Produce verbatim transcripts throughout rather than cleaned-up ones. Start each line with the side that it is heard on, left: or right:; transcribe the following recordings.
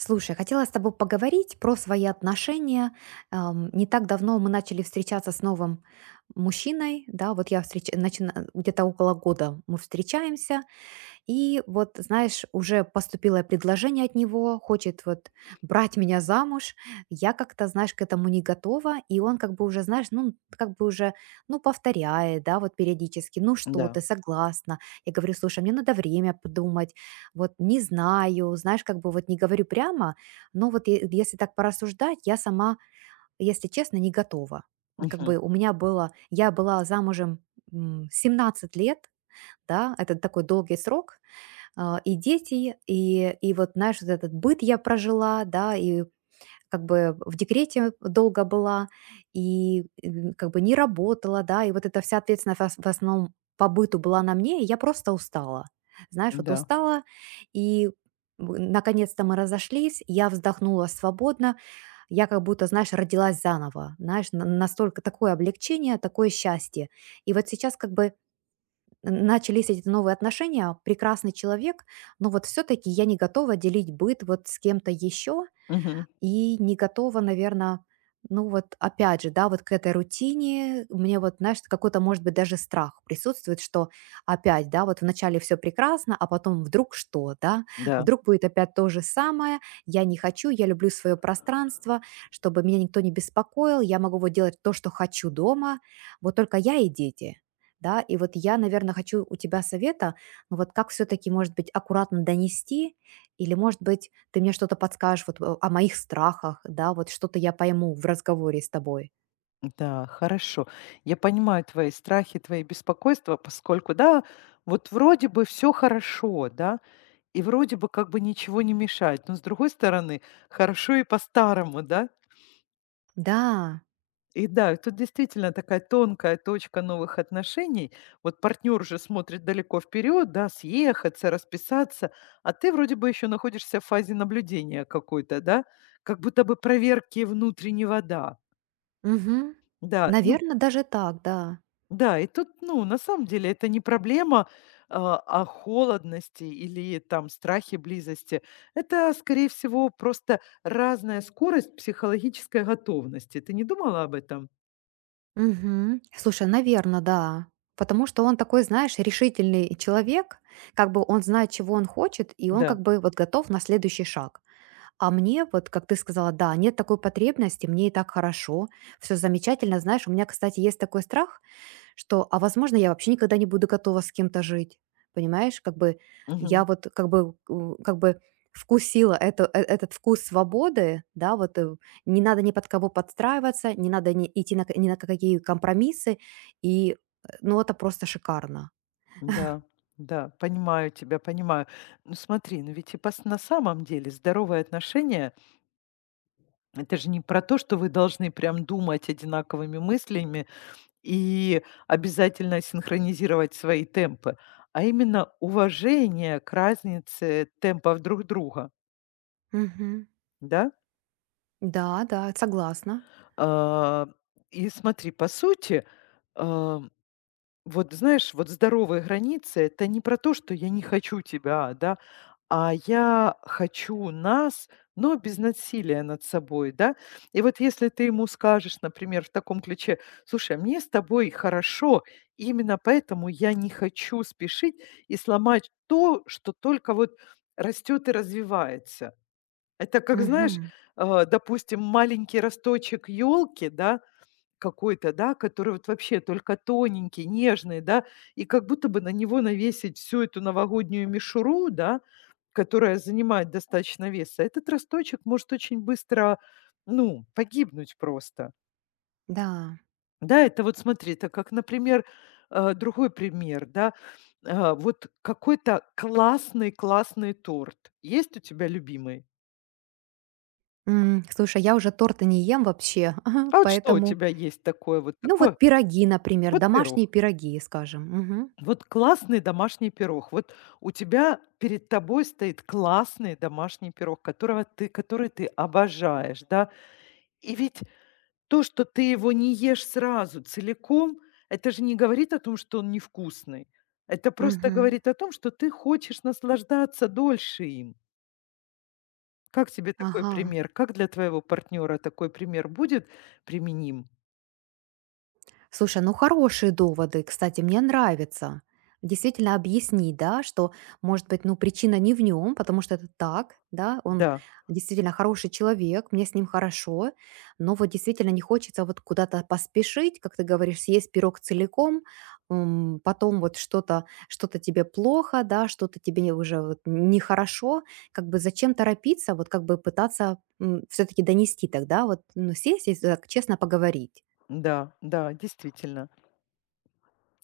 right: Слушай, хотела с тобой поговорить про свои отношения. Ам, Не так давно мы начали встречаться с новым мужчиной, да, вот я встреч... начина- где-то около года мы встречаемся, и вот, знаешь, уже поступило предложение от него, хочет вот брать меня замуж. Я как-то, знаешь, к этому не готова, и он как бы уже, знаешь, ну, как бы уже, ну, повторяет, да, вот периодически, ну что, ты
left: Да,
right: согласна? Я говорю, слушай, мне надо время подумать, вот не знаю, знаешь, как бы вот не говорю прямо, но вот е- если так порассуждать, я сама, если честно, не готова. Как
left: мгм,
right: бы у меня было, я была замужем м, семнадцать лет, да, это такой долгий срок, а, и дети, и, и вот, знаешь, вот этот быт я прожила, да, и как бы в декрете долго была, и м, как бы не работала, да, и вот эта вся ответственность в ос- в основном по быту была на мне, и я просто устала. Знаешь, вот
left: да,
right: устала, и в- наконец-то мы разошлись, я вздохнула свободно, я как будто, знаешь, родилась заново, знаешь, на- настолько такое облегчение, такое счастье. И вот сейчас как бы начались эти новые отношения, прекрасный человек, но вот все-таки я не готова делить быт вот с кем-то еще,
left: мгм,
right: и не готова, наверное, ну вот опять же, да, вот к этой рутине. Мне вот, знаешь, какой-то, может быть, даже страх присутствует, что опять, да, вот вначале все прекрасно, а потом вдруг что, да?
left: да,
right: Вдруг будет опять то же самое. Я не хочу, я люблю свое пространство, чтобы меня никто не беспокоил, я могу вот делать то, что хочу дома. Вот только я и дети. Да, и вот я, наверное, хочу у тебя совета, ну вот как все таки может быть, аккуратно донести или, может быть, ты мне что-то подскажешь вот, э, о моих страхах, да, вот что-то я пойму в разговоре с тобой.
left: да, хорошо. Я понимаю твои страхи, твои беспокойства, поскольку, да, вот вроде бы все хорошо, да, и вроде бы как бы ничего не мешает, но с другой стороны, хорошо и по-старому, да.
right: Да,
left: И да, и тут действительно такая тонкая точка новых отношений. Вот партнер уже смотрит далеко вперед, да, съехаться, расписаться, а ты вроде бы еще находишься в фазе наблюдения какой-то, да, как будто бы проверки внутреннего «да».
right: угу.
left: Да, ну
right: Наверное даже так, да.
left: да, и тут, ну, на самом деле это не проблема, а, о холодности или там страхе близости. Это, скорее всего, просто разная скорость психологической готовности. Ты не думала об этом?
right: Угу. Слушай, наверное, да. Потому что он такой, знаешь, решительный человек, как бы он знает, чего он хочет, и он как
left: Да.
right: бы вот готов на следующий шаг. А мне, вот как ты сказала, да, нет такой потребности, мне и так хорошо, все замечательно. Знаешь, у меня, кстати, есть такой страх, что, а возможно, я вообще никогда не буду готова с кем-то жить. Понимаешь, как бы
left: Мгм.
right: я вот как бы, у, как бы вкусила это, э- этот вкус свободы, да, вот э, не надо ни под кого подстраиваться, не надо ни, идти на, к- ни на какие компромиссы, и э, ну это просто шикарно.
left: Да. Да, понимаю тебя, понимаю. Ну смотри, ну ведь и пос- на самом деле здоровые отношения это же не про то, что вы должны прям думать одинаковыми мыслями, и обязательно синхронизировать свои темпы, а именно уважение к разнице темпов друг друга,
right: Мгм.
left: да.
right: Да, да, согласна.
left: А, и смотри, по сути, а, вот знаешь, вот здоровые границы — это не про то, что я не хочу тебя, да, а я хочу нас, но без насилия над собой, да. И вот если ты ему скажешь, например, в таком ключе: «Слушай, а мне с тобой хорошо, именно поэтому я не хочу спешить и сломать то, что только вот растет и развивается». Это как, знаешь,
right: Мгм.
left: э, допустим, маленький росточек елки, да, какой-то, да, который вот вообще только тоненький, нежный, да, и как будто бы на него навесить всю эту новогоднюю мишуру, да, которая занимает достаточно веса, этот росточек может очень быстро, ну, погибнуть просто.
right: Да.
left: Да, это вот смотри, это как, например, э, другой пример, да, э, вот какой-то классный-классный торт. Есть у тебя любимый?
right: М, Слушай, я уже торта не ем вообще,
left: А вот что у
right: поэтому,
left: тебя есть такое вот
right: ну
left: такое?
right: вот пироги, например,
left: Вот пирог.
right: домашние пироги, скажем. Мгм.
left: Вот классный домашний пирог. Вот у тебя перед тобой стоит классный домашний пирог, которого ты, который ты обожаешь, да. И ведь то, что ты его не ешь сразу целиком, это же не говорит о том, что он невкусный. Это просто
right: Мгм.
left: говорит о том, что ты хочешь наслаждаться дольше им. Как тебе такой
right: Ага.
left: пример? Как для твоего партнера такой пример будет применим?
right: Слушай, ну хорошие доводы, кстати, мне нравится. Действительно объяснить, да, что, может быть, ну, причина не в нем, потому что это так, да, он
left: Да,
right: действительно хороший человек, мне с ним хорошо, но вот действительно не хочется вот куда-то поспешить, как ты говоришь, съесть пирог целиком, м, потом вот что-то что то тебе плохо, да, что-то тебе не- уже вот нехорошо, как бы зачем торопиться, вот как бы пытаться все-таки донести тогда, вот, ну, сесть и так честно поговорить.
left: да, да, действительно.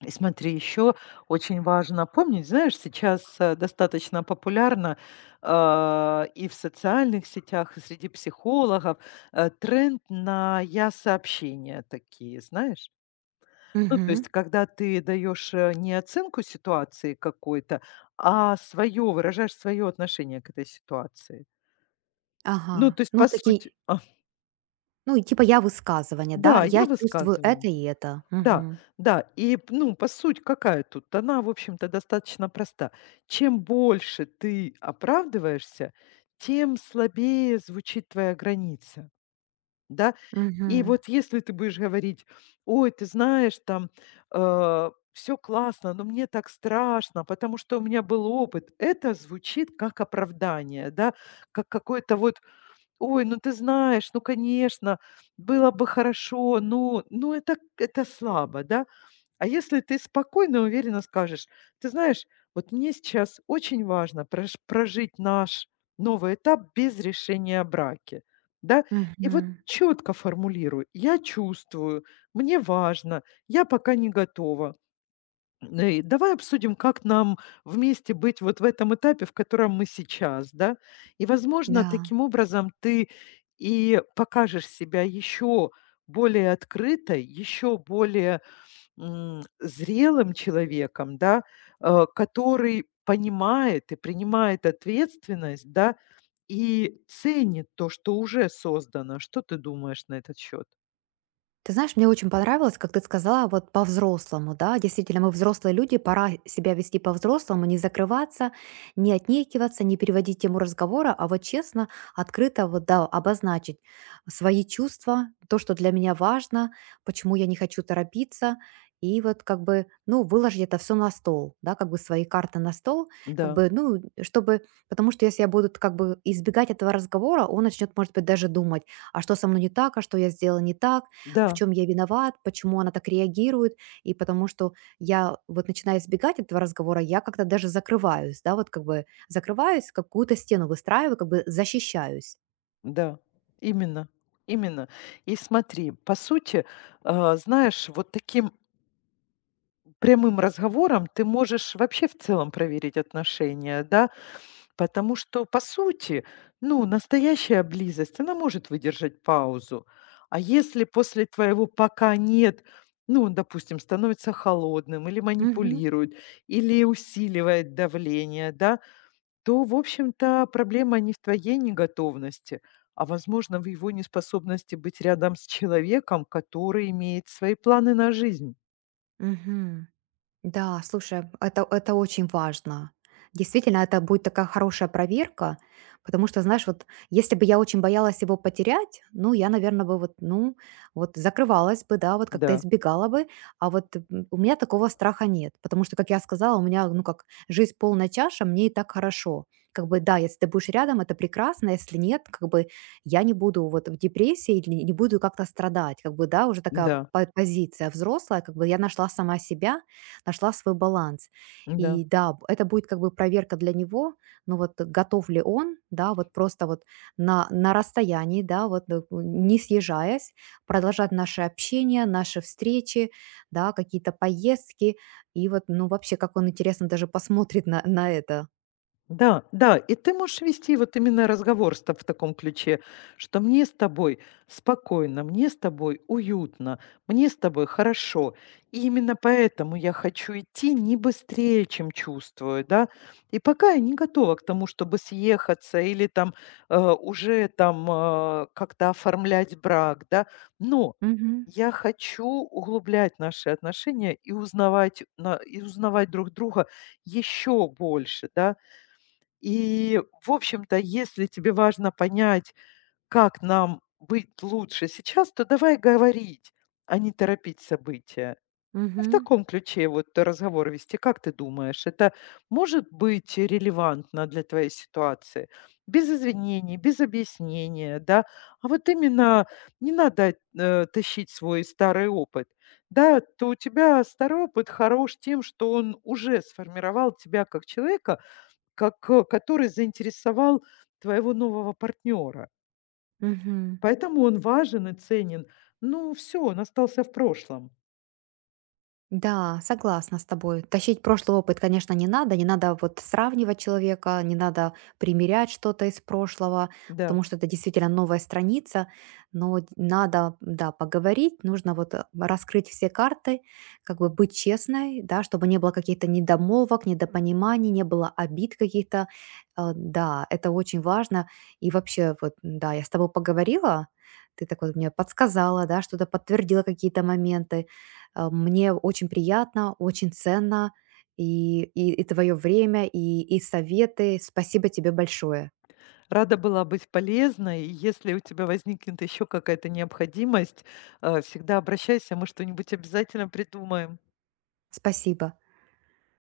left: И смотри, еще очень важно помнить, знаешь, сейчас э, достаточно популярно а, и в социальных сетях, и среди психологов э, тренд на я-сообщения такие, знаешь? Ну, то
right: Мгм.
left: есть, когда ты даешь э, не оценку ситуации какой-то, а свое, выражаешь свое отношение к этой ситуации.
right: Ага.
left: Ну, то есть,
right: Ну,
left: по
right: такие,
left: сути, а,
right: ну, и типа я высказывание, да?
left: да,
right: Я
left: я
right: чувствую это
left: высказываю.
right: и это.
left: Да,
right: Мгм.
left: да. И, ну, по суть какая тут? Она, в общем-то, достаточно проста. Чем больше ты оправдываешься, тем слабее звучит твоя граница, да. И
right: Мгм.
left: вот если ты будешь говорить: «Ой, ты знаешь, там, все классно, но мне так страшно, потому что у меня был опыт». Это звучит как оправдание, да, как какой-то вот: «Ой, ну ты знаешь, ну, конечно, было бы хорошо». Ну ну, это это слабо, да. А если ты спокойно и уверенно скажешь: «Ты знаешь, вот мне сейчас очень важно прош прожить наш новый этап без решения о браке». Да? И вот
right: Мгм.
left: четко формулирую: «Я чувствую, мне важно, я пока не готова. Н и давай обсудим, как нам вместе быть вот в этом этапе, в котором мы сейчас». Да? И, возможно,
right: Да.
left: таким образом ты и покажешь себя еще более открытой, еще более М, зрелым человеком, да, э, который понимает и принимает ответственность, да, и ценит то, что уже создано. Что ты думаешь на этот счет?
right: Ты знаешь, мне очень понравилось, как ты сказала, вот по-взрослому, да, действительно, мы взрослые люди, пора себя вести по-взрослому, не закрываться, не отнекиваться, не переводить тему разговора, а вот честно, открыто вот, да, обозначить свои чувства, то, что для меня важно, почему я не хочу торопиться, и вот как бы, ну, выложить это все на стол, да, как бы свои карты на стол, как
left: Да,
right: бы, ну, чтобы, потому что если я буду как бы избегать этого разговора, он начнет, может быть, даже думать, а что со мной не так, а что я сделала не так, в
left: да,
right: чем я виноват, почему она так реагирует, и потому что я вот начинаю избегать этого разговора, я как-то даже закрываюсь, да, вот как бы закрываюсь, какую-то стену выстраиваю, как бы защищаюсь.
left: да, именно, именно. И смотри, по сути, э, знаешь, вот таким прямым разговором ты можешь вообще в целом проверить отношения, да. Потому что, по сути, ну, настоящая близость, она может выдержать паузу. А если после твоего «пока нет», ну, он, допустим, становится холодным или
right: Мгм.
left: манипулирует, или усиливает давление, да, то, в общем-то, проблема не в твоей неготовности, а, возможно, в его неспособности быть рядом с человеком, который имеет свои планы на жизнь.
right: Мгм. Да, слушай, это, это очень важно. Действительно, это будет такая хорошая проверка, потому что, знаешь, вот если бы я очень боялась его потерять, ну, я, наверное, бы вот, ну, вот закрывалась бы, да, вот как-то
left: Да,
right: избегала бы, а вот м, у меня такого страха нет, потому что, как я сказала, у меня, ну, как жизнь полная чаша, мне и так хорошо. Как бы, да, если ты будешь рядом, это прекрасно, если нет, как бы я не буду вот в депрессии, или не буду как-то страдать, как бы, да, уже такая
left: да,
right: по- позиция взрослая, как бы я нашла сама себя, нашла свой баланс.
left: да.
right: И да, б- это будет как бы проверка для него, но вот готов ли он, да, вот просто вот на, на расстоянии, да, вот э, не съезжаясь, продолжать наше общение, наши встречи, да, какие-то поездки, и вот, ну, вообще, как он интересно даже посмотрит на, на это.
left: Да, да, и ты можешь вести вот именно разговор с та в таком ключе, что мне с тобой спокойно, мне с тобой уютно, мне с тобой хорошо. И именно поэтому я хочу идти не быстрее, чем чувствую, да. И пока я не готова к тому, чтобы съехаться или там э, уже там э, как-то оформлять брак, да. Но
right: Мгм.
left: я хочу углублять наши отношения и узнавать, на- и узнавать друг друга еще больше, да, и, в общем-то, если тебе важно понять, как нам быть лучше сейчас, то давай говорить, а не торопить события. И в
right: Мгм.
left: таком ключе вот разговор вести. Как ты думаешь, это может быть релевантно для твоей ситуации? Без извинений, без объяснения, да? А вот именно не надо э, тащить свой старый опыт. Да, то у тебя старый опыт хорош тем, что он уже сформировал тебя как человека, как э, который заинтересовал твоего нового партнера.
right: Мгм.
left: Поэтому он важен и ценен. Ну, все, он остался в прошлом.
right: Да, согласна с тобой. Тащить прошлый опыт, конечно, не надо. Не надо вот сравнивать человека, не надо примерять что-то из прошлого,
left: Да.
right: потому что это действительно новая страница. Но д- надо, да, поговорить, нужно вот э, раскрыть все карты, как бы быть честной, да, чтобы не было каких-то недомолвок, недопониманий, не было обид каких-то. Э, Да, это очень важно. И вообще, вот, да, я с тобой поговорила, ты так вот мне подсказала, да, что-то подтвердила какие-то моменты, э, мне очень приятно, очень ценно и и и твоё время, и и советы. Спасибо тебе большое.
left: Рада была быть полезной. И если у тебя возникнет еще какая-то необходимость, э, всегда обращайся, мы что-нибудь обязательно придумаем.
right: Спасибо.